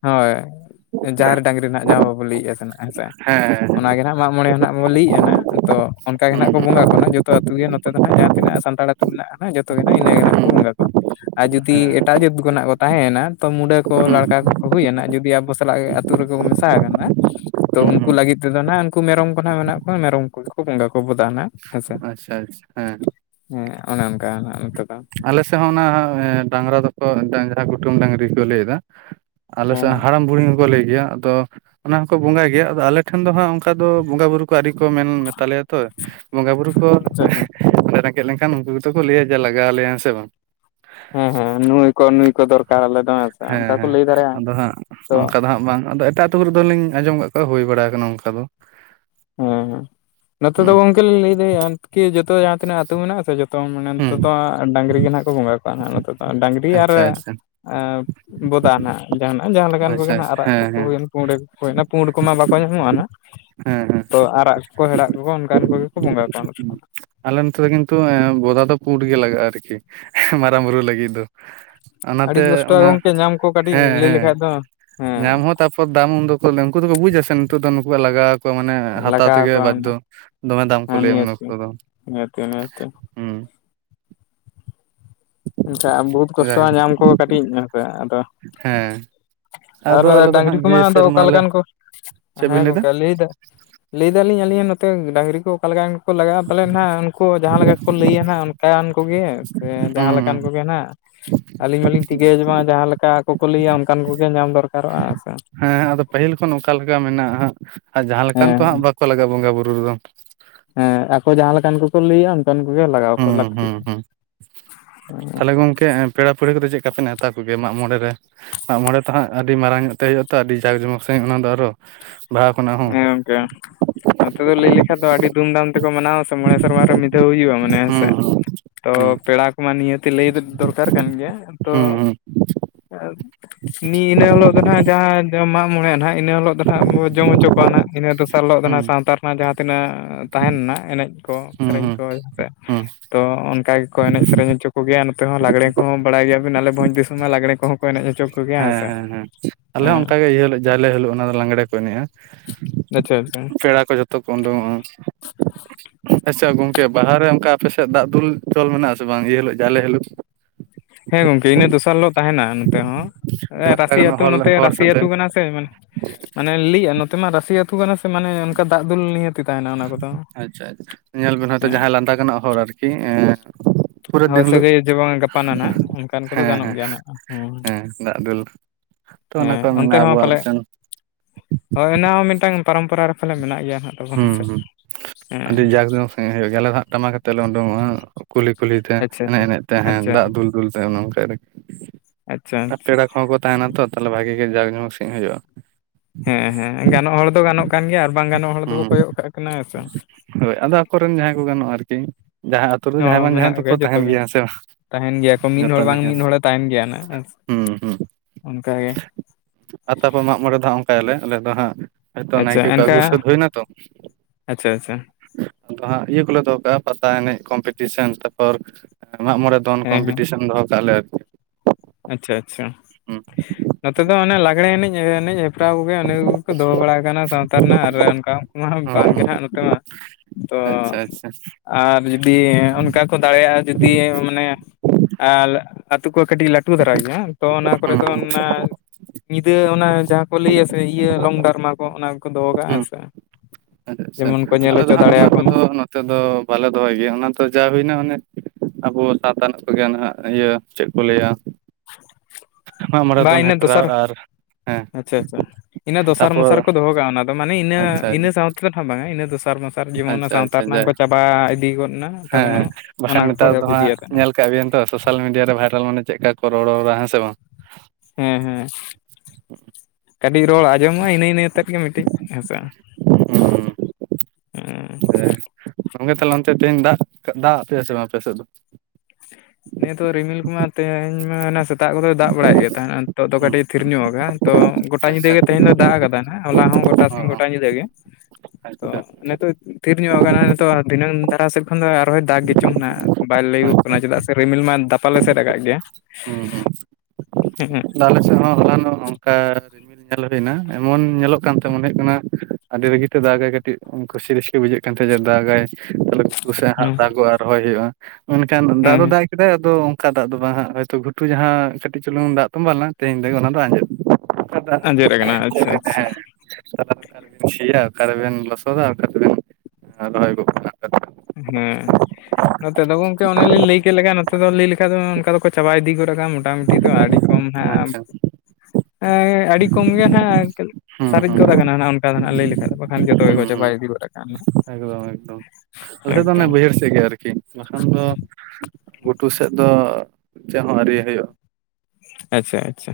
B: ᱦᱳᱭ ᱡᱟᱦᱮᱨ ᱰᱟᱸᱝᱨᱤ ᱱᱷᱟᱜ ᱡᱟᱸᱦᱟ ᱵᱚ ᱵᱚᱞᱤᱭᱮᱜ-ᱟ ᱥᱮ ᱱᱟᱜ ᱦᱮᱸ ᱥᱮ᱾
A: ᱦᱮᱸ᱾
B: ᱚᱱᱟᱜᱮ ᱱᱷᱟᱜ ᱢᱟᱜ ᱢᱚᱬᱮ ᱱᱷᱟᱜ ᱵᱚ ᱞᱟᱹᱭᱮᱜ-ᱟ ᱱᱟᱜ ᱛᱚ ᱚᱱᱠᱟ ᱜᱮ
A: ᱦᱩᱸ
B: ᱱᱷᱟᱜ
A: ᱦᱩᱸ
B: ᱠᱚ ᱵᱚᱸᱜᱟ ᱠᱚᱣᱟ ᱱᱷᱟᱜ ᱡᱚᱛᱚ ᱟᱛᱩ ᱜᱮ ᱱᱚᱛᱮ ᱫᱚ ᱱᱷᱟᱜ ᱡᱟᱸᱦᱟ ᱛᱤᱱᱟᱹᱜ ᱥᱟᱱᱛᱟᱲ ᱟ ᱛᱩ ᱢᱮᱱᱟᱜ-ᱟ ᱱᱷᱟᱜ ᱡᱚᱛᱚ ᱜᱮ ᱱᱷᱟᱜ ᱤᱱᱟᱹᱜᱮ ᱱᱟᱜ ᱠᱚ ᱵᱚᱸᱜᱟ ᱠᱚᱣᱟ᱾ ᱟᱨ ᱡᱩᱫᱤ
A: ᱦᱮᱸ
B: ᱮᱴᱟᱜ ᱡᱟᱹᱛ ᱠᱷᱚᱱᱟᱜ ᱠᱚ ᱛᱟᱸᱦᱮᱭᱮᱱᱟ ᱛᱚ ᱢᱩᱰᱟᱹ ᱠᱚ
A: ᱦᱩᱸ
B: ᱞᱟᱲᱠᱟ ᱠᱚᱠᱚ ᱦᱩᱭᱮᱱᱟ ᱡᱩᱫᱤ ᱟᱵᱚ ᱥᱟᱞᱟᱜ᱾ ᱛᱩ ᱨᱮᱠᱚ ᱢᱮᱥᱟ ᱠᱟᱱᱟ᱾ ᱛᱚ
A: ᱦᱩᱸ
B: ᱩᱱᱠᱩ
A: ᱦᱩᱸ
B: ᱞᱟᱜᱤᱫ ᱛᱮᱫᱚ ᱱᱷᱟᱜ ᱩᱱᱠᱩ ᱢᱮᱨᱚᱢ ᱠᱚ ᱱᱷᱟᱜ ᱢᱮᱱᱟᱜ ᱠᱚᱣᱟ ᱢᱮᱨᱚᱢ ᱠᱚ ᱠᱚ ᱵᱚᱸᱜᱟ ᱠᱚ ᱵᱚᱫᱟ ᱱᱟᱜ᱾ ᱦᱮᱸᱥᱮ
A: ᱟᱪ-ᱪᱷᱟ ᱟᱪᱪᱷᱟ ᱦᱮᱸ᱾
B: ᱦᱮᱸ ᱚᱱᱮ ᱚᱱᱠᱟ ᱱᱷᱟᱜ ᱚᱱᱛᱮ ᱫᱚ᱾
A: ᱟᱞᱮ ᱥᱮᱜ ᱦᱚᱸ ᱚᱱᱟ ᱰᱟᱸᱝᱨᱟ ᱫᱚᱠᱚ ᱰᱟᱸᱝᱨᱟ ᱠᱩᱴᱟᱹᱢ ᱰᱟᱸᱝᱨᱤ ᱠᱚ ᱞᱟᱹᱭ ᱫᱟ᱾ ᱟᱞᱮ
B: ᱦᱮᱸ
A: ᱥᱮᱜ
B: ᱦᱮᱸ
A: ᱦᱟᱲᱟᱢ ᱵᱩᱲᱦᱤ ᱦᱚᱸᱠᱚ ᱞᱟᱹᱭ ᱜᱮᱭᱟ ᱟᱫᱚ᱾ ᱚᱱᱟ ᱦᱚᱸᱠᱚ ᱵᱚᱸᱜᱟᱭ ᱜᱮᱭᱟ ᱟᱫᱚ ᱟᱞᱮ ᱴᱷᱮᱱ ᱫᱚ ᱦᱟᱸᱜ ᱚᱱᱠᱟ ᱫᱚ ᱵᱚᱸᱜᱟ ᱵᱩᱨᱩ ᱠᱚ ᱟᱹᱣᱨᱤ ᱠᱚ ᱢᱮᱱ ᱢᱮᱛᱟᱞᱮᱭᱟ ᱛᱚ᱾ ᱵᱚᱸᱜᱟ ᱵᱩᱨᱩ ᱠᱚ
B: ᱟᱪᱪᱷᱟ ᱟᱪᱪᱷᱟ
A: ᱨᱮᱸᱜᱮᱡ ᱞᱮᱱᱠᱷᱟᱱ ᱩᱱᱠᱩ ᱜᱮᱛᱚ ᱠᱚ ᱞᱟᱹᱭᱟ ᱡᱮ ᱞᱟᱜᱟᱣᱞᱮᱭᱟ ᱦᱮᱸ ᱥᱮ ᱵᱟᱝ᱾
B: ᱦᱮᱸ ᱦᱮᱸ ᱱᱩᱭ ᱠᱚ ᱱᱩᱭ ᱠᱚ ᱫᱚᱨᱠᱟᱨ ᱟᱞᱮ ᱫᱚ ᱦᱮᱸᱥᱮ
A: ᱦᱮᱸ
B: ᱚᱱᱠᱟ ᱠᱚ
A: ᱦᱮᱸ
B: ᱞᱟᱹᱭ ᱫᱟᱲᱮᱭᱟᱜᱼᱟ
A: ᱟᱫᱚ ᱦᱟᱸᱜ
B: ᱛᱚ
A: ᱚᱱᱠᱟ ᱫᱚ ᱦᱟᱸᱜ ᱵᱟᱝ ᱟᱫᱚ ᱮᱴᱟᱜ᱾ ᱟᱛᱩ ᱠᱚᱨᱮ ᱫᱚᱞᱤᱧ ᱟᱸᱡᱚᱢ ᱠᱟᱜ ᱠᱚᱣᱟ ᱦᱩᱭ ᱵᱟᱲᱟ ᱠᱟᱱᱟ ᱚᱱᱠᱟ ᱫᱚ᱾
B: ᱦᱩᱸ ᱦᱩ ᱱᱚᱛᱮ ᱫᱚ
A: ᱦᱩᱸ
B: ᱜᱚᱝᱠᱮ ᱞᱟᱹᱭ ᱫᱟᱹ ᱠᱤ ᱡᱚᱛᱚ ᱡᱟᱸᱦᱟ ᱛᱤᱱᱟᱹᱜ ᱟᱛᱩ ᱢᱮᱱᱟᱜ-ᱟ ᱥᱮ ᱡᱚ ᱛᱚ ᱢᱟᱱᱮ
A: ᱦᱩᱸ
B: ᱱᱚᱱᱛᱮ ᱫᱚ ᱰᱟᱸᱝᱨᱤ ᱜᱮ ᱱᱷᱟᱜ ᱠᱚ ᱵᱚᱸᱜᱟ ᱠᱚᱣᱟ ᱱᱷᱟᱜ ᱱᱚᱛᱮ ᱫᱚ ᱰᱟᱸᱝᱨᱤ ᱟᱨ᱾
A: ᱟᱪᱪᱷᱟ
B: ᱮᱸ
A: ᱟᱪᱪᱷᱟ
B: ᱵᱚᱫᱟ ᱱᱷᱟᱜ᱾ ᱡᱟᱸᱦᱟᱱᱟᱜ ᱡᱟᱸᱦᱟ ᱞᱮᱠᱟᱱ ᱠᱚᱜᱮ
A: ᱟᱪᱪᱷᱟ
B: ᱱᱷᱟᱜ
A: ᱟᱪᱪᱷᱟ
B: ᱟᱨᱟᱜ
A: ᱦᱮᱸ
B: ᱠᱚᱠᱚ
A: ᱦᱮᱸ
B: ᱦᱩᱭᱮᱱ ᱯᱩᱸᱲ ᱠᱚᱠᱚ ᱦᱩᱭᱱᱟ ᱯᱩᱸᱰ ᱠᱚᱢᱟ ᱵᱟᱠᱚ ᱧᱟᱢᱚᱜ-ᱟ ᱱᱷᱟᱜ᱾
A: ᱦᱮᱸ ᱦᱮᱸ᱾
B: ᱛᱚ ᱟᱨᱟᱜ ᱠᱚᱠᱚ ᱦᱮᱲᱟᱜ ᱠᱚᱠᱚ ᱚᱱᱠᱟᱱ ᱠᱚᱜᱮᱠᱚ ᱵᱚᱸᱜᱟ ᱠᱚᱣᱟ᱾
A: ᱦᱩᱸ᱾
B: [UNINTELLIGIBLE]
A: ᱟᱞᱮ ᱱᱚᱛᱮ ᱫᱚ ᱠᱤᱱᱛᱩ ᱵᱚᱫᱟ ᱫᱚ ᱯᱩᱰ ᱜᱮ ᱞᱟᱜᱟᱜ-ᱟ ᱟᱨᱠᱤ ᱢᱟᱨᱟᱝ ᱵᱩᱨᱩ ᱞᱟᱹᱜᱤᱜ ᱫᱚ ᱾
B: ᱟᱹᱰᱤ
A: ᱚᱱᱟᱛᱮ
B: ᱠᱚᱥᱴᱚᱜᱼᱟ
A: ᱚᱱᱟ
B: ᱜᱚᱝᱠᱮ ᱧᱟᱢ ᱠᱚ ᱠᱟᱹᱴᱤᱡ
A: ᱦᱮᱸ
B: ᱞᱟᱹᱭ
A: ᱦᱮᱸ
B: ᱞᱮᱠᱷᱟᱡ ᱫᱚ ᱦᱮᱸ
A: ᱧᱟᱢ ᱦᱚᱸ᱾ ᱛᱟᱯᱚᱨ ᱫᱟᱢ ᱦᱚ ᱩᱱ ᱫᱚᱠᱚ [UNINTELLIGIBLE] ᱩᱱᱠᱩ ᱫᱚᱠᱚ ᱵᱩᱡᱽ-ᱟ ᱥᱮ ᱱᱤᱛᱚᱜ ᱫᱚ ᱱᱩᱠᱩᱣᱟᱜ ᱞᱟᱜᱟ ᱩᱱᱠᱚ ᱢᱟᱱᱮ ᱦᱟᱛᱟᱣ
B: ᱞᱟᱜᱟᱣ
A: ᱛᱮᱜᱮ ᱵᱟᱫᱽᱫᱷᱚ
B: ᱠᱚᱣᱟ
A: ᱫᱚᱢᱮ ᱫᱟᱢ ᱠᱚ
B: ᱦᱮᱸ
A: ᱞᱟᱹᱭᱟ ᱩᱱ
B: ᱱᱤᱭᱟᱹᱛᱤ
A: ᱚᱠᱛᱚ ᱫᱚ ᱾
B: [UNINTELLIGIBLE]
A: ᱦᱩᱸ᱾
B: ᱚᱱᱠᱟ ᱟᱨ ᱵᱩᱦᱩᱛ ᱠᱚᱥᱴᱚ ᱦᱟᱜ
A: ᱡᱟᱭᱦᱳᱠ
B: ᱧᱟᱢ ᱠᱩ ᱠᱟᱹᱴᱤᱡ ᱦᱮᱸᱥᱮ ᱟᱫᱚ᱾
A: ᱦᱮᱸ᱾ ᱟᱫᱚ ᱟᱞᱮ
B: ᱟᱨ
A: ᱫᱚ
B: ᱰᱟᱝᱨᱤ
A: ᱦᱟᱸᱜ ᱡᱮ
B: ᱠᱚᱢᱟ ᱟᱫᱚ ᱚᱠᱟ
A: ᱥᱮᱨᱢᱟ ᱞᱮ
B: ᱞᱮᱠᱟᱱ ᱠᱚ
A: ᱪᱮᱫ
B: ᱦᱮᱸ
A: ᱵᱤᱱ
B: ᱜᱚᱝᱠᱮ ᱞᱟᱹᱭᱫᱟ, ᱞᱟᱹᱭᱫᱟᱞᱤᱧ ᱟᱹᱞᱤᱧ ᱦᱚᱸ ᱱᱚᱛᱮ ᱰᱟᱝᱨᱤ ᱠᱩ ᱚᱠᱟ ᱞᱮᱠᱟᱱ, ᱞᱟᱜᱟᱜᱼᱟ ᱯᱟᱞᱮᱱ ᱦᱟᱸᱜ ᱩᱱᱠᱩ ᱡᱟᱦᱟᱸ ᱞᱮᱠᱟ ᱠᱚ ᱞᱟᱹᱭᱟ ᱦᱟᱸᱜ ᱚᱱᱠᱟᱱ ᱠᱚᱜᱮ ᱥᱮ ᱡᱟᱦᱟᱸ ᱞᱮ-
A: ᱦᱩᱸ
B: ᱡᱟᱱᱟᱜ ᱟᱹᱞᱤᱧ ᱢᱟᱞᱤᱧ ᱴᱷᱤᱠᱟᱹᱭᱟ ᱡᱮ ᱵᱟᱝ ᱡᱟᱦᱟᱸ ᱞᱮᱠᱟ ᱟᱠᱚ ᱠᱚ ᱞᱟᱹᱭᱟ ᱚᱱᱠᱟᱱ ᱠᱩᱜᱮ ᱧᱟᱢ ᱫᱚᱨᱠᱟᱨᱚᱜᱼᱟ ᱦᱮᱸᱥᱮ᱾
A: ᱦᱮᱸ ᱟᱫᱚ ᱯᱟᱹᱦᱤᱞ ᱠᱷᱚᱱ ᱚᱠᱟ ᱞᱮᱠᱟ ᱢᱮᱱᱟᱜᱼᱟ ᱦᱟᱸᱜ ᱟᱨ ᱡᱟᱦᱟᱸ ᱞᱮᱠᱟᱱ ᱛᱚ ᱦᱟᱸᱜ ᱵᱟᱠᱚ ᱞᱟᱜᱟᱜᱼᱟ ᱵᱚᱸᱜᱟ ᱵᱩᱨᱩ ᱨᱮᱫᱚ᱾
B: ᱮᱸ ᱟᱠᱚ ᱡᱟᱦᱟᱸ ᱞᱮᱠᱟᱱ ᱠᱚᱠᱚ ᱞᱟᱹᱭᱟ ᱚᱱᱠᱟᱱ ᱠᱚᱜᱮ ᱞᱟᱜᱟᱣ ᱠᱚ
A: ᱦᱩᱸ
B: ᱞᱟᱹᱠᱛᱤ
A: ᱦᱩᱸ [INAUDIBLE]
B: [INAUDIBLE]
A: ᱛᱟᱦᱚᱞᱮ ᱜᱚᱝᱠᱮ ᱯᱮᱲᱟ ᱯᱟᱹᱲᱦᱟᱹ ᱠᱚᱫᱚ ᱪᱮᱜ ᱠᱟᱯᱮ ᱱᱮᱶᱛᱟ ᱠᱚᱜᱮᱭᱟ ᱢᱟᱜᱽ ᱢᱚᱬᱮ ᱨᱮ᱾ ᱢᱟᱜᱽ ᱢᱚᱬᱮ ᱛᱮ ᱦᱟᱸᱜ ᱟᱹᱰᱤ ᱢᱟᱨᱟᱝ ᱧᱚᱜ ᱛᱮ ᱦᱩᱭᱩᱜᱼᱟ ᱛᱚ ᱟᱹᱰᱤ ᱡᱟᱸᱠ ᱡᱚᱢᱚᱠ ᱥᱟᱺᱦᱤᱡ ᱚᱱᱟ ᱫᱚ ᱟᱨᱚ, ᱵᱟᱦᱟ ᱠᱷᱚᱱᱟᱜ ᱦᱚᱸ
B: ᱦᱮᱸ ᱜᱚᱝᱠᱮ ᱱᱚᱛᱮ ᱫᱚ ᱞᱟᱹᱭ ᱞᱮᱠᱷᱟ ᱫᱚ ᱟᱹᱰᱤ ᱫᱷᱩᱢᱫᱷᱟᱢ ᱛᱮᱠᱚ ᱢᱟᱱᱟᱣᱟ ᱥᱮ᱾ ᱢᱚᱬᱮ ᱥᱮᱨᱢᱟᱨᱮ ᱢᱤᱫᱫᱷᱟᱹᱣ ᱦᱩᱭᱩᱜᱼᱟ ᱢᱟᱱᱮ ᱦᱮᱸᱥᱮ,
A: ᱦᱩᱸ
B: ᱛᱚ
A: ᱦᱩᱸ
B: ᱯᱮᱲᱟ ᱠᱚᱢᱟ ᱱᱤᱦᱟᱹᱛᱤ ᱞᱟᱹᱭ ᱫᱚᱨᱠᱟᱨ ᱠᱟᱱ ᱜᱮᱭᱟ ᱛᱚ,
A: ᱦᱩᱸ ᱦᱩᱸ ᱦᱩᱸ
B: ᱱᱤ ᱤᱱᱟᱹ ᱦᱤᱞᱳᱜ ᱫᱚ ᱱᱟᱦᱟᱜ ᱡᱟᱦᱟᱸ ᱢᱟᱜᱽ ᱢᱚᱬᱮ ᱱᱟᱦᱟᱜ ᱤᱱᱟᱹ ᱦᱤᱞᱳᱜ ᱫᱚ ᱦᱟᱸᱜ ᱵᱚ ᱡᱚᱢ ᱦᱚᱪᱚ ᱠᱚ, ᱠᱩᱣᱟᱱᱟᱜ ᱤᱱᱟᱹ ᱫᱚᱥᱟᱨ ᱦᱤᱞᱳᱜ ᱫᱚ
A: ᱦᱩᱸ
B: ᱚᱱᱟ ᱥᱟᱶᱛᱟ ᱨᱮᱱᱟᱜ ᱡᱟᱦᱟᱸ ᱛᱤᱱᱟᱹᱜ ᱛᱟᱦᱮᱱ ᱱᱟᱜ ᱮᱱᱮᱡ ᱠᱚ
A: ᱦᱩᱸ ᱦᱩᱸ
B: ᱥᱮᱨᱮᱧ
A: ᱦᱩᱸ
B: ᱠᱚ ᱡᱷᱚᱛᱮ, ᱛᱚ ᱚᱱᱠᱟ ᱜᱮᱠᱚ ᱮᱱᱮᱡ ᱥᱮᱨᱮᱧ ᱦᱚᱪᱚ ᱠᱚᱜᱮᱭᱟ ᱱᱚᱛᱮ ᱦᱚᱸ ᱞᱟᱜᱽᱲᱮ ᱠᱚᱦᱚᱸ ᱵᱟᱲᱟᱭ ᱜᱮᱭᱟᱵᱤᱱ ᱟᱞᱮ ᱵᱷᱚᱸᱡᱽ ᱫᱤᱥᱚᱢ ᱢᱟ ᱞᱟᱜᱽᱲᱮ ᱠᱚᱦᱚᱸ ᱠᱚ ᱮᱱᱮᱡ ᱦᱚᱪᱚ ᱠᱚᱜᱮᱭᱟ
A: ᱦᱮᱸ
B: ᱥᱮ
A: ᱦᱮᱸ ᱦᱮᱸ ᱟᱞᱮ ᱦᱚᱸ
B: ᱦᱮᱸ
A: ᱚᱱᱠᱟᱜᱮ ᱤᱭᱟᱹ ᱦᱤᱞᱳᱜ ᱡᱟᱦᱟᱸᱞᱮ ᱦᱤᱞᱳᱜ ᱚᱱᱟ ᱫᱚ ᱞᱟᱜᱽᱲᱮ ᱠᱚ ᱮᱱᱮᱡᱼᱟ᱾
B: [UNINTELLIGIBLE]
A: ᱯᱮᱲᱟ ᱠᱚ ᱡᱷᱚᱛᱚ ᱠᱚ ᱩᱰᱩᱝᱚᱜᱼᱟ᱾ ᱟᱪᱪᱷᱟ ᱜᱚᱝᱠᱮ ᱵᱟᱦᱟᱨᱮ ᱚᱱᱠᱟ ᱟᱯᱮ ᱥᱮᱫ ᱫᱟᱜ ᱫᱩᱞ ᱪᱚᱞ ᱢᱮᱱᱟᱜ ᱟᱥᱮ ᱵᱟᱝ ᱤᱭᱟᱹ ᱦᱤᱞᱳᱜ ᱡᱟᱞᱮ ᱦᱤᱞᱳᱜ?
B: ᱦᱮᱸ ᱜᱚᱝᱠᱮ ᱤᱱᱟᱹ ᱫᱚᱥᱟᱨ ᱦᱤᱞᱳᱜ ᱛᱟᱦᱮᱱᱟ ᱱᱚᱛᱮ ᱦᱚᱸ
A: ᱞᱟᱸᱫᱟ
B: ᱨᱟᱥᱤ
A: ᱜᱟᱱᱚᱜ
B: ᱟᱛᱳ
A: ᱦᱚᱲ
B: ᱱᱚᱛᱮ
A: ᱦᱚᱲ
B: ᱨᱟᱥᱤ
A: ᱥᱟᱛᱮ
B: ᱟᱹᱛᱩ ᱠᱟᱱᱟ ᱥᱮ ᱢᱟᱱᱮ ᱞᱟᱹᱭᱮᱜᱼᱟ ᱱᱚᱛᱮ ᱢᱟ ᱨᱟᱥᱤ ᱟᱛᱳ ᱠᱟᱱᱟ ᱥᱮ ᱢᱟᱱᱮ ᱚᱱᱠᱟ ᱫᱟᱜ ᱫᱩᱞ ᱱᱤᱦᱟᱹᱛ
A: ᱟᱪᱪᱷᱟ ᱟᱪᱪᱷᱟ ᱧᱮᱞ ᱵᱮᱤᱱ ᱦᱚᱭᱛᱳ
B: ᱦᱮᱸ
A: ᱡᱟᱦᱟᱸᱭ ᱞᱟᱸᱫᱟ ᱜᱟᱱᱚᱜ ᱦᱚᱲ ᱟᱨᱠᱤ ᱮᱸ ᱯᱩᱨᱟᱹ ᱫᱤᱱ
B: ᱦᱳᱭ
A: ᱦᱤᱞᱳᱜ
B: ᱥᱟᱹᱜᱟᱹᱭ ᱡᱮ ᱵᱟᱝ ᱜᱟᱯᱟᱱ ᱟᱱᱟᱜ ᱚᱱᱠᱟᱱ ᱠᱚᱫᱚ
A: ᱦᱮᱸ
B: ᱜᱟᱱᱚᱜ
A: ᱦᱮᱸ
B: ᱜᱮᱭᱟ ᱦᱮᱸ
A: ᱫᱟᱜ ᱫᱩᱞ ᱛᱚ ᱚᱱᱟ
B: ᱦᱮᱸ
A: ᱠᱚ
B: ᱚᱱᱛᱮ
A: ᱢᱮᱱᱟᱜᱼᱟ
B: ᱦᱚᱸ
A: ᱟᱵᱚᱣᱟᱜ
B: ᱯᱟᱞᱮᱫ
A: ᱢᱤᱫᱴᱮᱱ
B: ᱦᱳᱭ ᱚᱱᱟ ᱦᱚᱸ ᱢᱤᱫᱴᱟᱝ ᱯᱚᱨᱚᱢᱯᱚᱨᱟ ᱨᱮ ᱯᱟᱞᱮ ᱢᱮᱱᱟᱜ ᱜᱮᱭᱟ ᱦᱟᱸᱜ᱾ ᱛᱟᱵᱚ ᱦᱮᱸ
A: ᱦᱩᱸ
B: ᱥᱮ
A: ᱦᱩ
B: ᱦᱮᱸ
A: ᱟᱹᱰᱤ ᱡᱟᱠ ᱡᱚᱢᱚᱠ ᱥᱟᱹᱦᱤᱡ ᱦᱩᱭᱩᱜ ᱜᱮᱭᱟ ᱟᱞᱮ ᱫᱚ ᱦᱟᱸᱜ ᱴᱟᱢᱟᱠ ᱟᱛᱮᱜ ᱞᱮ ᱩᱰᱩᱝᱚᱜᱼᱟ᱾ ᱠᱩᱞᱦᱤ ᱠᱩᱞᱦᱤ ᱛᱮ
B: ᱟᱪᱪᱷᱟ
A: ᱮᱱᱮᱡ ᱮᱱᱮᱡ ᱛᱮ
B: ᱟᱪᱪᱷᱟ
A: ᱦᱮᱸ
B: ᱟᱪᱪᱷᱟ
A: ᱫᱟᱜ ᱫᱩᱞ ᱫᱩᱞ ᱛᱮ ᱚᱱᱮ ᱚᱱᱠᱟ ᱟᱨᱠᱤ,
B: ᱟᱪᱪᱷᱟ
A: ᱟᱨ
B: ᱟᱪᱪᱷᱟ
A: ᱯᱮᱲᱟ ᱠᱚᱦᱚᱸ ᱠᱚᱸ ᱛᱟᱦᱮᱱᱟ ᱛᱚ ᱛᱟᱦᱚᱞᱮ ᱵᱷᱟᱜᱮ ᱜᱮ ᱡᱟᱠ ᱡᱚᱢᱚᱠ ᱥᱟᱹᱦᱤᱡ ᱦᱩᱭᱩᱜᱼᱟ ᱾
B: ᱦᱮᱸ ᱦᱮᱸ ᱜᱟᱱᱚᱜ ᱦᱚᱲ ᱫᱚ ᱜᱟᱱᱚᱜ ᱠᱟᱱ ᱜᱮᱭᱟ ᱟᱨ ᱵᱟᱝ ᱜᱟᱱᱚᱜ ᱦᱚᱲ
A: ᱦᱩᱸ
B: ᱫᱚᱠᱚ ᱠᱚᱭᱚᱜ ᱠᱟᱜ ᱠᱟᱱᱟ ᱦᱮᱸᱥᱮ,
A: ᱦᱳᱭ ᱟᱫᱚ ᱟᱠᱚᱨᱮᱱ ᱡᱟᱦᱟᱸᱭ ᱠᱚ ᱜᱟᱱᱚᱜᱼᱟ ᱟᱨᱠᱤ ᱡᱟᱦᱟᱸᱭ ᱟᱛᱳ ᱨᱮ ᱡᱟᱦᱟᱸᱭ
B: ᱦᱚᱸ
A: ᱵᱟᱝ
B: ᱢᱮᱱᱟᱜ
A: ᱡᱟᱦᱟᱸᱭ ᱫᱚᱠᱚ
B: ᱠᱚᱜᱮᱭᱟ ᱡᱚᱛᱚ
A: ᱛᱟᱦᱮᱱ
B: ᱜᱮ
A: ᱜᱮᱭᱟ ᱦᱮᱸ ᱥᱮ,
B: ᱛᱟᱦᱮᱱ ᱜᱮᱭᱟ ᱠᱚ ᱢᱤᱫ
A: ᱡᱚᱛᱚ
B: ᱦᱚᱲ ᱵᱟᱝ
A: ᱞᱮᱠᱟᱱ
B: ᱢᱤᱫ ᱦᱚᱲᱮ ᱛᱟᱦᱮᱱ ᱜᱮᱭᱟ ᱱᱟᱜ
A: ᱦᱩᱸ ᱦᱩᱸ
B: ᱚᱱᱠᱟᱜᱮ,
A: ᱟᱨ ᱛᱟᱯᱚᱨ ᱢᱟᱜᱽ ᱢᱚᱬᱮ ᱫᱚ ᱦᱟᱸᱜ ᱚᱱᱠᱟᱭᱟᱞᱮ ᱟᱞᱮ ᱫᱚ ᱦᱟᱸᱜ ᱦᱚᱭᱛᱳ
B: ᱟᱪᱪᱷᱟ
A: ᱱᱟᱭᱠᱮ ᱠᱚ
B: ᱮᱱᱠᱟ
A: ᱟᱹᱜᱩ ᱛᱳᱫ ᱦᱳᱭᱱᱟ ᱛᱚ,
B: ᱟᱪᱪᱷᱟ ᱟᱪᱪᱷᱟ
A: ᱟᱫᱚ ᱦᱟᱸᱜ ᱤᱭᱟᱹ ᱠᱚᱞᱮ ᱫᱚᱦᱚ ᱠᱟᱜᱼᱟ ᱯᱟᱛᱟ ᱮᱱᱮᱡ ᱠᱚᱢᱯᱤᱴᱤᱥᱮᱱ ᱛᱟᱯᱚᱨ ᱢᱟᱜᱽ ᱢᱚᱬᱮ ᱫᱚ ᱫᱚᱱ
B: ᱦᱮᱸ ᱦᱮᱸ
A: ᱠᱚᱢᱯᱤᱴᱤᱥᱮᱱ ᱫᱚᱦᱚ ᱠᱟᱜᱼᱟ ᱞᱮ ᱟᱨᱡᱤ,
B: ᱟᱪᱪᱷᱟ ᱟᱪᱪᱷᱟ᱾
A: ᱦᱩᱸ᱾
B: ᱱᱚᱛᱮ ᱫᱚ ᱚᱱᱮ ᱞᱟᱜᱽᱲᱮ ᱮᱱᱮᱡ ᱮᱱᱮᱡ ᱮ, ᱦᱮᱯᱨᱟᱣ ᱠᱚᱜᱮ ᱤᱱᱟᱹ ᱠᱚᱜᱮ ᱠᱚ ᱫᱚᱦᱚ ᱵᱟᱲᱟ ᱠᱟᱱᱟ ᱾ᱚᱱᱟ ᱥᱟᱶᱛᱟ ᱨᱮᱱᱟᱜ ᱟᱨ ᱚᱱᱠᱟ ᱢᱟ
A: ᱦᱩᱸ
B: ᱵᱟᱝᱜᱮ ᱦᱟᱸᱜ ᱱᱚᱛᱮ ᱢᱟ, ᱛᱚ
A: ᱟᱪᱪᱷᱟ ᱟᱪᱪᱷᱟ᱾
B: ᱟᱨ ᱡᱩᱫᱤ ᱚᱱᱠᱟ ᱠᱚ ᱫᱟᱲᱮᱭᱟᱜᱼᱟ ᱡᱩᱫᱤ ᱢᱟᱱᱮ ᱟᱞ ᱟᱹᱛᱩ ᱠᱚ ᱠᱟᱹᱴᱤᱡ ᱞᱟᱹᱴᱩ ᱫᱷᱟᱨᱟ ᱜᱮᱭᱟ ᱛᱚ ᱚᱱᱟ ᱠᱚᱨᱮ
A: ᱦᱩᱸ
B: ᱫᱚ ᱚᱱᱟ ᱧᱤᱫᱟᱹ ᱚᱱᱟ ᱡᱟᱦᱟᱸ ᱠᱚ ᱞᱟᱹᱭᱟ ᱥᱮ ᱤᱭᱟᱹ ᱞᱚᱝ ᱰᱟᱨᱢᱟ ᱠᱚ ᱚᱱᱟ ᱠᱚᱠᱚ ᱫᱚᱦᱚ ᱠᱟᱜᱼᱟ, ᱦᱮᱸ ᱥᱮ᱾
A: ᱟᱹᱰᱤ ᱟᱪᱪᱷᱟ
B: ᱡᱮᱢᱚᱱ ᱠᱚ ᱧᱮᱞ
A: ᱟᱞᱮ ᱫᱚ
B: ᱦᱚᱪᱚ
A: ᱦᱟᱸᱜ ᱚᱱᱟ
B: ᱫᱟᱲᱮᱭᱟᱠᱚ ᱢᱟ
A: ᱠᱚᱫᱚ ᱱᱚᱛᱮ ᱫᱚ ᱵᱟᱞᱮ ᱫᱚᱦᱚᱭ ᱜᱮᱭᱟ ᱚᱱᱟ ᱫᱚ ᱡᱟ ᱦᱩᱭᱱᱟ ᱚᱱᱮ ᱟᱵᱚ ᱥᱟᱶᱛᱟ ᱨᱮᱱᱟᱜ ᱠᱚᱜᱮ ᱚᱱᱟ ᱤᱭᱟᱹ, ᱪᱮᱫ ᱠᱚ ᱞᱟᱹᱭᱟ? ᱢᱟᱜ
B: [INAUDIBLE]
A: ᱢᱚᱬᱮ
B: ᱵᱟ
A: ᱫᱚᱱ
B: ᱤᱱᱟᱹ
A: ᱦᱮᱯᱨᱟᱣ
B: ᱫᱚᱥᱟᱨ,
A: ᱟᱨ ᱦᱮᱸ
B: ᱟᱪᱪᱷᱟ ᱟᱪᱪᱷᱟ, ᱤᱱᱟᱹ ᱫᱚᱥᱟᱨ ᱢᱚᱥᱟᱨ
A: ᱛᱟᱯᱚᱨ
B: ᱠᱚ ᱫᱚᱦᱚ ᱠᱟᱜᱼᱟ ᱚᱱᱟ ᱫᱚ ᱢᱟᱱᱮ ᱤᱱᱟᱹ
A: ᱟᱪᱪᱷᱟ
B: ᱤᱱᱟᱹ ᱥᱟᱶᱛᱮᱫᱚ ᱱᱟᱦᱟᱜ ᱵᱟᱝᱟ ᱤᱱᱟᱹ ᱫᱚᱥᱟᱨ ᱢᱥᱟᱨ ᱡᱮᱢᱚᱱ ᱚᱱᱟ
A: ᱟᱪᱪᱷᱟ
B: ᱥᱟᱶᱛᱟ
A: ᱟᱪᱪᱷᱟ
B: ᱨᱮᱱᱟᱝ ᱠᱚ
A: ᱡᱟᱭᱦᱳᱠ
B: ᱪᱟᱵᱟ ᱤᱫᱤ ᱜᱚᱫᱱᱟ,
A: ᱦᱮᱸ, ᱵᱟᱠᱷᱟᱱ ᱱᱮᱛᱟᱨ ᱫᱚ ᱦᱟᱸᱜ ᱧᱮᱞ ᱠᱮᱜ-ᱟ ᱵᱤᱱ ᱛᱚ ᱥᱳᱥᱟᱞ ᱢᱤᱰᱤᱭᱟ ᱨᱮ ᱵᱷᱟᱭᱨᱟᱞ ᱢᱟᱱᱮ ᱪᱮᱫᱠᱟ ᱠᱚ ᱨᱚᱨᱚᱲᱟ, ᱦᱮᱸ ᱥᱮ ᱵᱟᱝ?
B: ᱦᱮᱸ ᱦᱮᱸ, ᱠᱟᱹᱴᱤᱡ ᱨᱚᱲ ᱟᱸᱡᱚᱢᱚᱜ-ᱟ ᱤᱱᱟᱹ ᱤᱱᱟᱹ ᱛᱮᱫ᱾ ᱜᱮ ᱢᱤᱫᱴᱤᱡ ᱦᱮᱸ-ᱥᱮ᱾ [INAUDIBLE]
A: ᱦᱮᱸ, ᱜᱚᱝᱠᱮ ᱛᱟᱞᱦᱮ ᱚᱱᱛᱮ ᱛᱤᱦᱤᱧ ᱫᱟᱜ ᱫᱟᱜ ᱟᱜ ᱯᱮᱭᱟᱭ ᱥᱮ ᱵᱟᱝ ᱟᱯᱮ ᱥᱮᱫ ᱫᱚ?
B: ᱱᱮᱜ-ᱮ ᱛᱳᱜ ᱨᱤᱢᱤᱞ ᱠᱚᱢᱟ ᱛᱮᱦᱮᱧ ᱢᱟ ᱦᱮᱱᱟ ᱥᱮᱛᱟᱜ ᱠᱚᱫᱚᱭ ᱫᱟᱜ ᱵᱟᱲᱟᱭᱮᱫ ᱜᱮ ᱛᱟᱦᱮᱱ ᱱᱤᱛᱚᱜ ᱫᱚ
A: ᱦᱩᱸ
B: ᱠᱟᱹᱴᱤᱡ ᱛᱷᱤᱨ ᱧᱚᱜ ᱠᱟᱜ-ᱟ᱾ ᱛᱚ ᱜᱚᱴᱟ ᱧᱤᱫᱟᱹ
A: ᱟᱪᱪᱷᱟ
B: ᱜᱮ ᱛᱮᱦᱮᱧ ᱫᱚᱭ ᱫᱟᱜ ᱟᱠᱟᱫᱟ ᱱᱟᱸᱜ ᱦᱚᱞᱟ ᱦᱚᱸ
A: ᱚ
B: ᱜᱚᱴᱟ ᱥᱤᱧ
A: ᱚ
B: ᱜᱚᱴᱟ ᱧᱤᱫᱟᱹ ᱜᱮ᱾ ᱛᱚ
A: ᱟᱪᱪᱷᱟ ᱟᱪᱪᱷᱟ
B: ᱱᱤᱛᱚᱜ ᱛᱷᱤᱨ ᱧᱚᱜ ᱟᱠᱟᱱᱟ ᱱᱤᱛᱚᱜ ᱫᱷᱤᱱᱟᱹᱝ ᱫᱷᱟᱨᱟ ᱥᱮᱫ ᱠᱷᱚᱱ ᱫᱚ ᱟᱨ ᱦᱚᱭ ᱫᱟᱜ ᱜᱮᱪᱚᱝ ᱱᱟᱜ, ᱵᱟᱭ ᱞᱟᱹᱭᱚᱜ
A: ᱟᱪᱪᱷᱟ
B: ᱠᱟᱱᱟ ᱪᱮᱫᱟᱜ ᱥᱮ ᱨᱤᱢᱤᱞ ᱢᱟᱭ ᱫᱟᱯᱟᱞ ᱮᱥᱮᱫ ᱟᱠᱟᱫ ᱜᱮᱭᱟ᱾
A: ᱦᱩᱸ ᱦᱩᱸ᱾
B: ᱦᱩᱸ᱾
A: ᱟᱞᱮ ᱥᱮᱫ ᱦᱚᱸ ᱦᱚᱞᱟ ᱱᱚᱜ ᱚᱱᱠᱟᱭ ᱨᱤᱢᱤᱞ ᱨᱤᱢᱤᱞ ᱧᱮᱞ ᱦᱩᱭᱱᱟ, ᱮᱢᱚᱱ ᱧᱮᱞᱚᱜ ᱠᱟᱱ ᱛᱟᱦᱮᱱ ᱢᱚᱱᱮ ᱦᱩᱭᱩᱜ ᱠᱟᱱᱟ ᱟᱹᱰᱤ ᱨᱟᱹᱜᱤ ᱛᱮ ᱫᱟᱜᱟᱭ ᱠᱟᱹᱴᱤᱡ ᱠᱷᱩᱥᱤ ᱨᱟᱹᱥᱠᱟᱹ ᱵᱩᱡᱷᱟᱹᱜ ᱠᱟᱱ ᱛᱟᱦᱮᱜ ᱡᱮ ᱫᱟᱜᱟᱭ ᱛᱟᱦᱚᱞᱮ ᱜᱷᱩᱴᱩ ᱥᱮᱫ ᱦᱟᱸᱜ
B: ᱦᱮᱸ
A: ᱫᱟᱜᱚᱼᱟ ᱨᱚᱦᱚᱭ ᱦᱩᱭᱩᱜᱼᱟ ᱢᱮᱱᱠᱷᱟᱱ ᱫᱟᱜ ᱫᱚ
B: ᱦᱮᱸ
A: ᱫᱟᱜ ᱠᱮᱫᱟᱭ ᱟᱫᱚ ᱚᱱᱠᱟ ᱫᱟᱜ ᱫᱚ ᱵᱟᱝ ᱦᱟᱸᱜ ᱦᱚᱭᱛᱚ ᱜᱷᱩᱴᱩ ᱡᱟᱦᱟᱸ ᱠᱟᱹᱴᱤᱡ ᱪᱩᱞᱩᱝ ᱫᱟᱜ ᱛᱚᱢᱵᱟ ᱞᱮᱱᱟ ᱛᱮᱦᱮᱧ ᱛᱮᱜᱮ ᱚᱱᱟ ᱫᱚ ᱟᱸᱡᱮᱫ ᱚᱱᱠᱟ ᱫᱟᱜ
B: ᱟᱸᱡᱮᱫ ᱟᱠᱟᱱᱟ
A: ᱦᱤᱡᱩᱜ
B: ᱟᱪᱪᱷᱟ
A: ᱠᱟᱱ
B: ᱟᱪᱪᱷᱟ
A: ᱛᱟᱦᱮᱱᱟ ᱛᱟᱦᱚᱞᱮ ᱟᱫᱚ ᱚᱠᱟᱨᱮᱵᱤᱱ ᱥᱤᱭᱟ ᱚᱠᱟᱨᱮᱵᱮᱱ ᱞᱚᱥᱚᱫᱟ ᱚᱠᱟᱨᱮᱫᱚᱵᱮᱱ ᱨᱚᱦᱚᱭ ᱜᱚᱜ ᱠᱟᱜ-ᱟ ᱟᱫᱚ᱾
B: ᱦᱮᱸ, ᱱᱚᱛᱮ ᱫᱚ ᱜᱚᱝᱠᱮ ᱚᱱᱮᱞᱤᱧ ᱞᱟᱹᱭ ᱠᱮᱫ ᱞᱮᱠᱟ ᱱᱚᱛᱮ ᱫᱚ ᱞᱟᱹᱭᱞᱮᱠᱟ ᱫᱚ ᱚᱱᱠᱟ ᱫᱚ ᱠᱟᱹᱡ ᱪᱟᱵᱟ ᱤᱫᱤ ᱜᱚᱫ ᱠᱟᱜ-ᱟ ᱢᱚᱴᱟᱢᱩᱴᱤ ᱛᱚ ᱟᱹᱰᱤ ᱠᱚᱢ ᱱᱟᱜ
A: ᱟᱪᱪᱷᱟ
B: ᱮᱸ ᱟᱹᱰᱤ ᱠᱚᱢ ᱜᱮ ᱱᱟᱦᱟᱜ [UNINTELLIGIBLE]
A: ᱦᱩᱸ
B: ᱥᱟᱨᱮᱡ
A: ᱦᱩᱸ
B: ᱜᱚᱫ ᱟᱠᱟᱱᱟ ᱱᱟᱜ ᱚᱱᱠᱟ ᱫᱚ ᱱᱟᱜ ᱞᱟᱹᱭ ᱞᱮᱠᱷᱟᱡ ᱫᱚ ᱵᱟᱠᱷᱟᱱ ᱡᱚᱛᱚ ᱜᱮᱠᱚ
A: ᱦᱩᱸ ᱦᱩᱸ
B: ᱪᱟᱵᱟ ᱤᱫᱤ ᱜᱚᱫ ᱠᱟᱜ-ᱟ ᱱᱚᱣᱟ᱾
A: ᱮᱠᱫᱚᱢ ᱮᱠᱫᱚᱢ, ᱟᱞᱮ ᱥᱮᱫ ᱫᱚ ᱚᱱᱮ ᱵᱟᱹᱭᱦᱟᱹᱲ ᱥᱮᱫ ᱜᱮ ᱟᱨᱠᱤ, ᱵᱟᱠᱷᱟᱱ ᱫᱚ ᱜᱷᱩᱴᱩ ᱥᱮᱫ ᱫᱚ ᱪᱮᱫ ᱦᱚᱸ ᱟᱹᱣᱨᱤ ᱦᱩᱭᱩᱜᱼᱟ?
B: ᱟᱪᱪᱷᱟ ᱟᱪᱪᱷᱟ᱾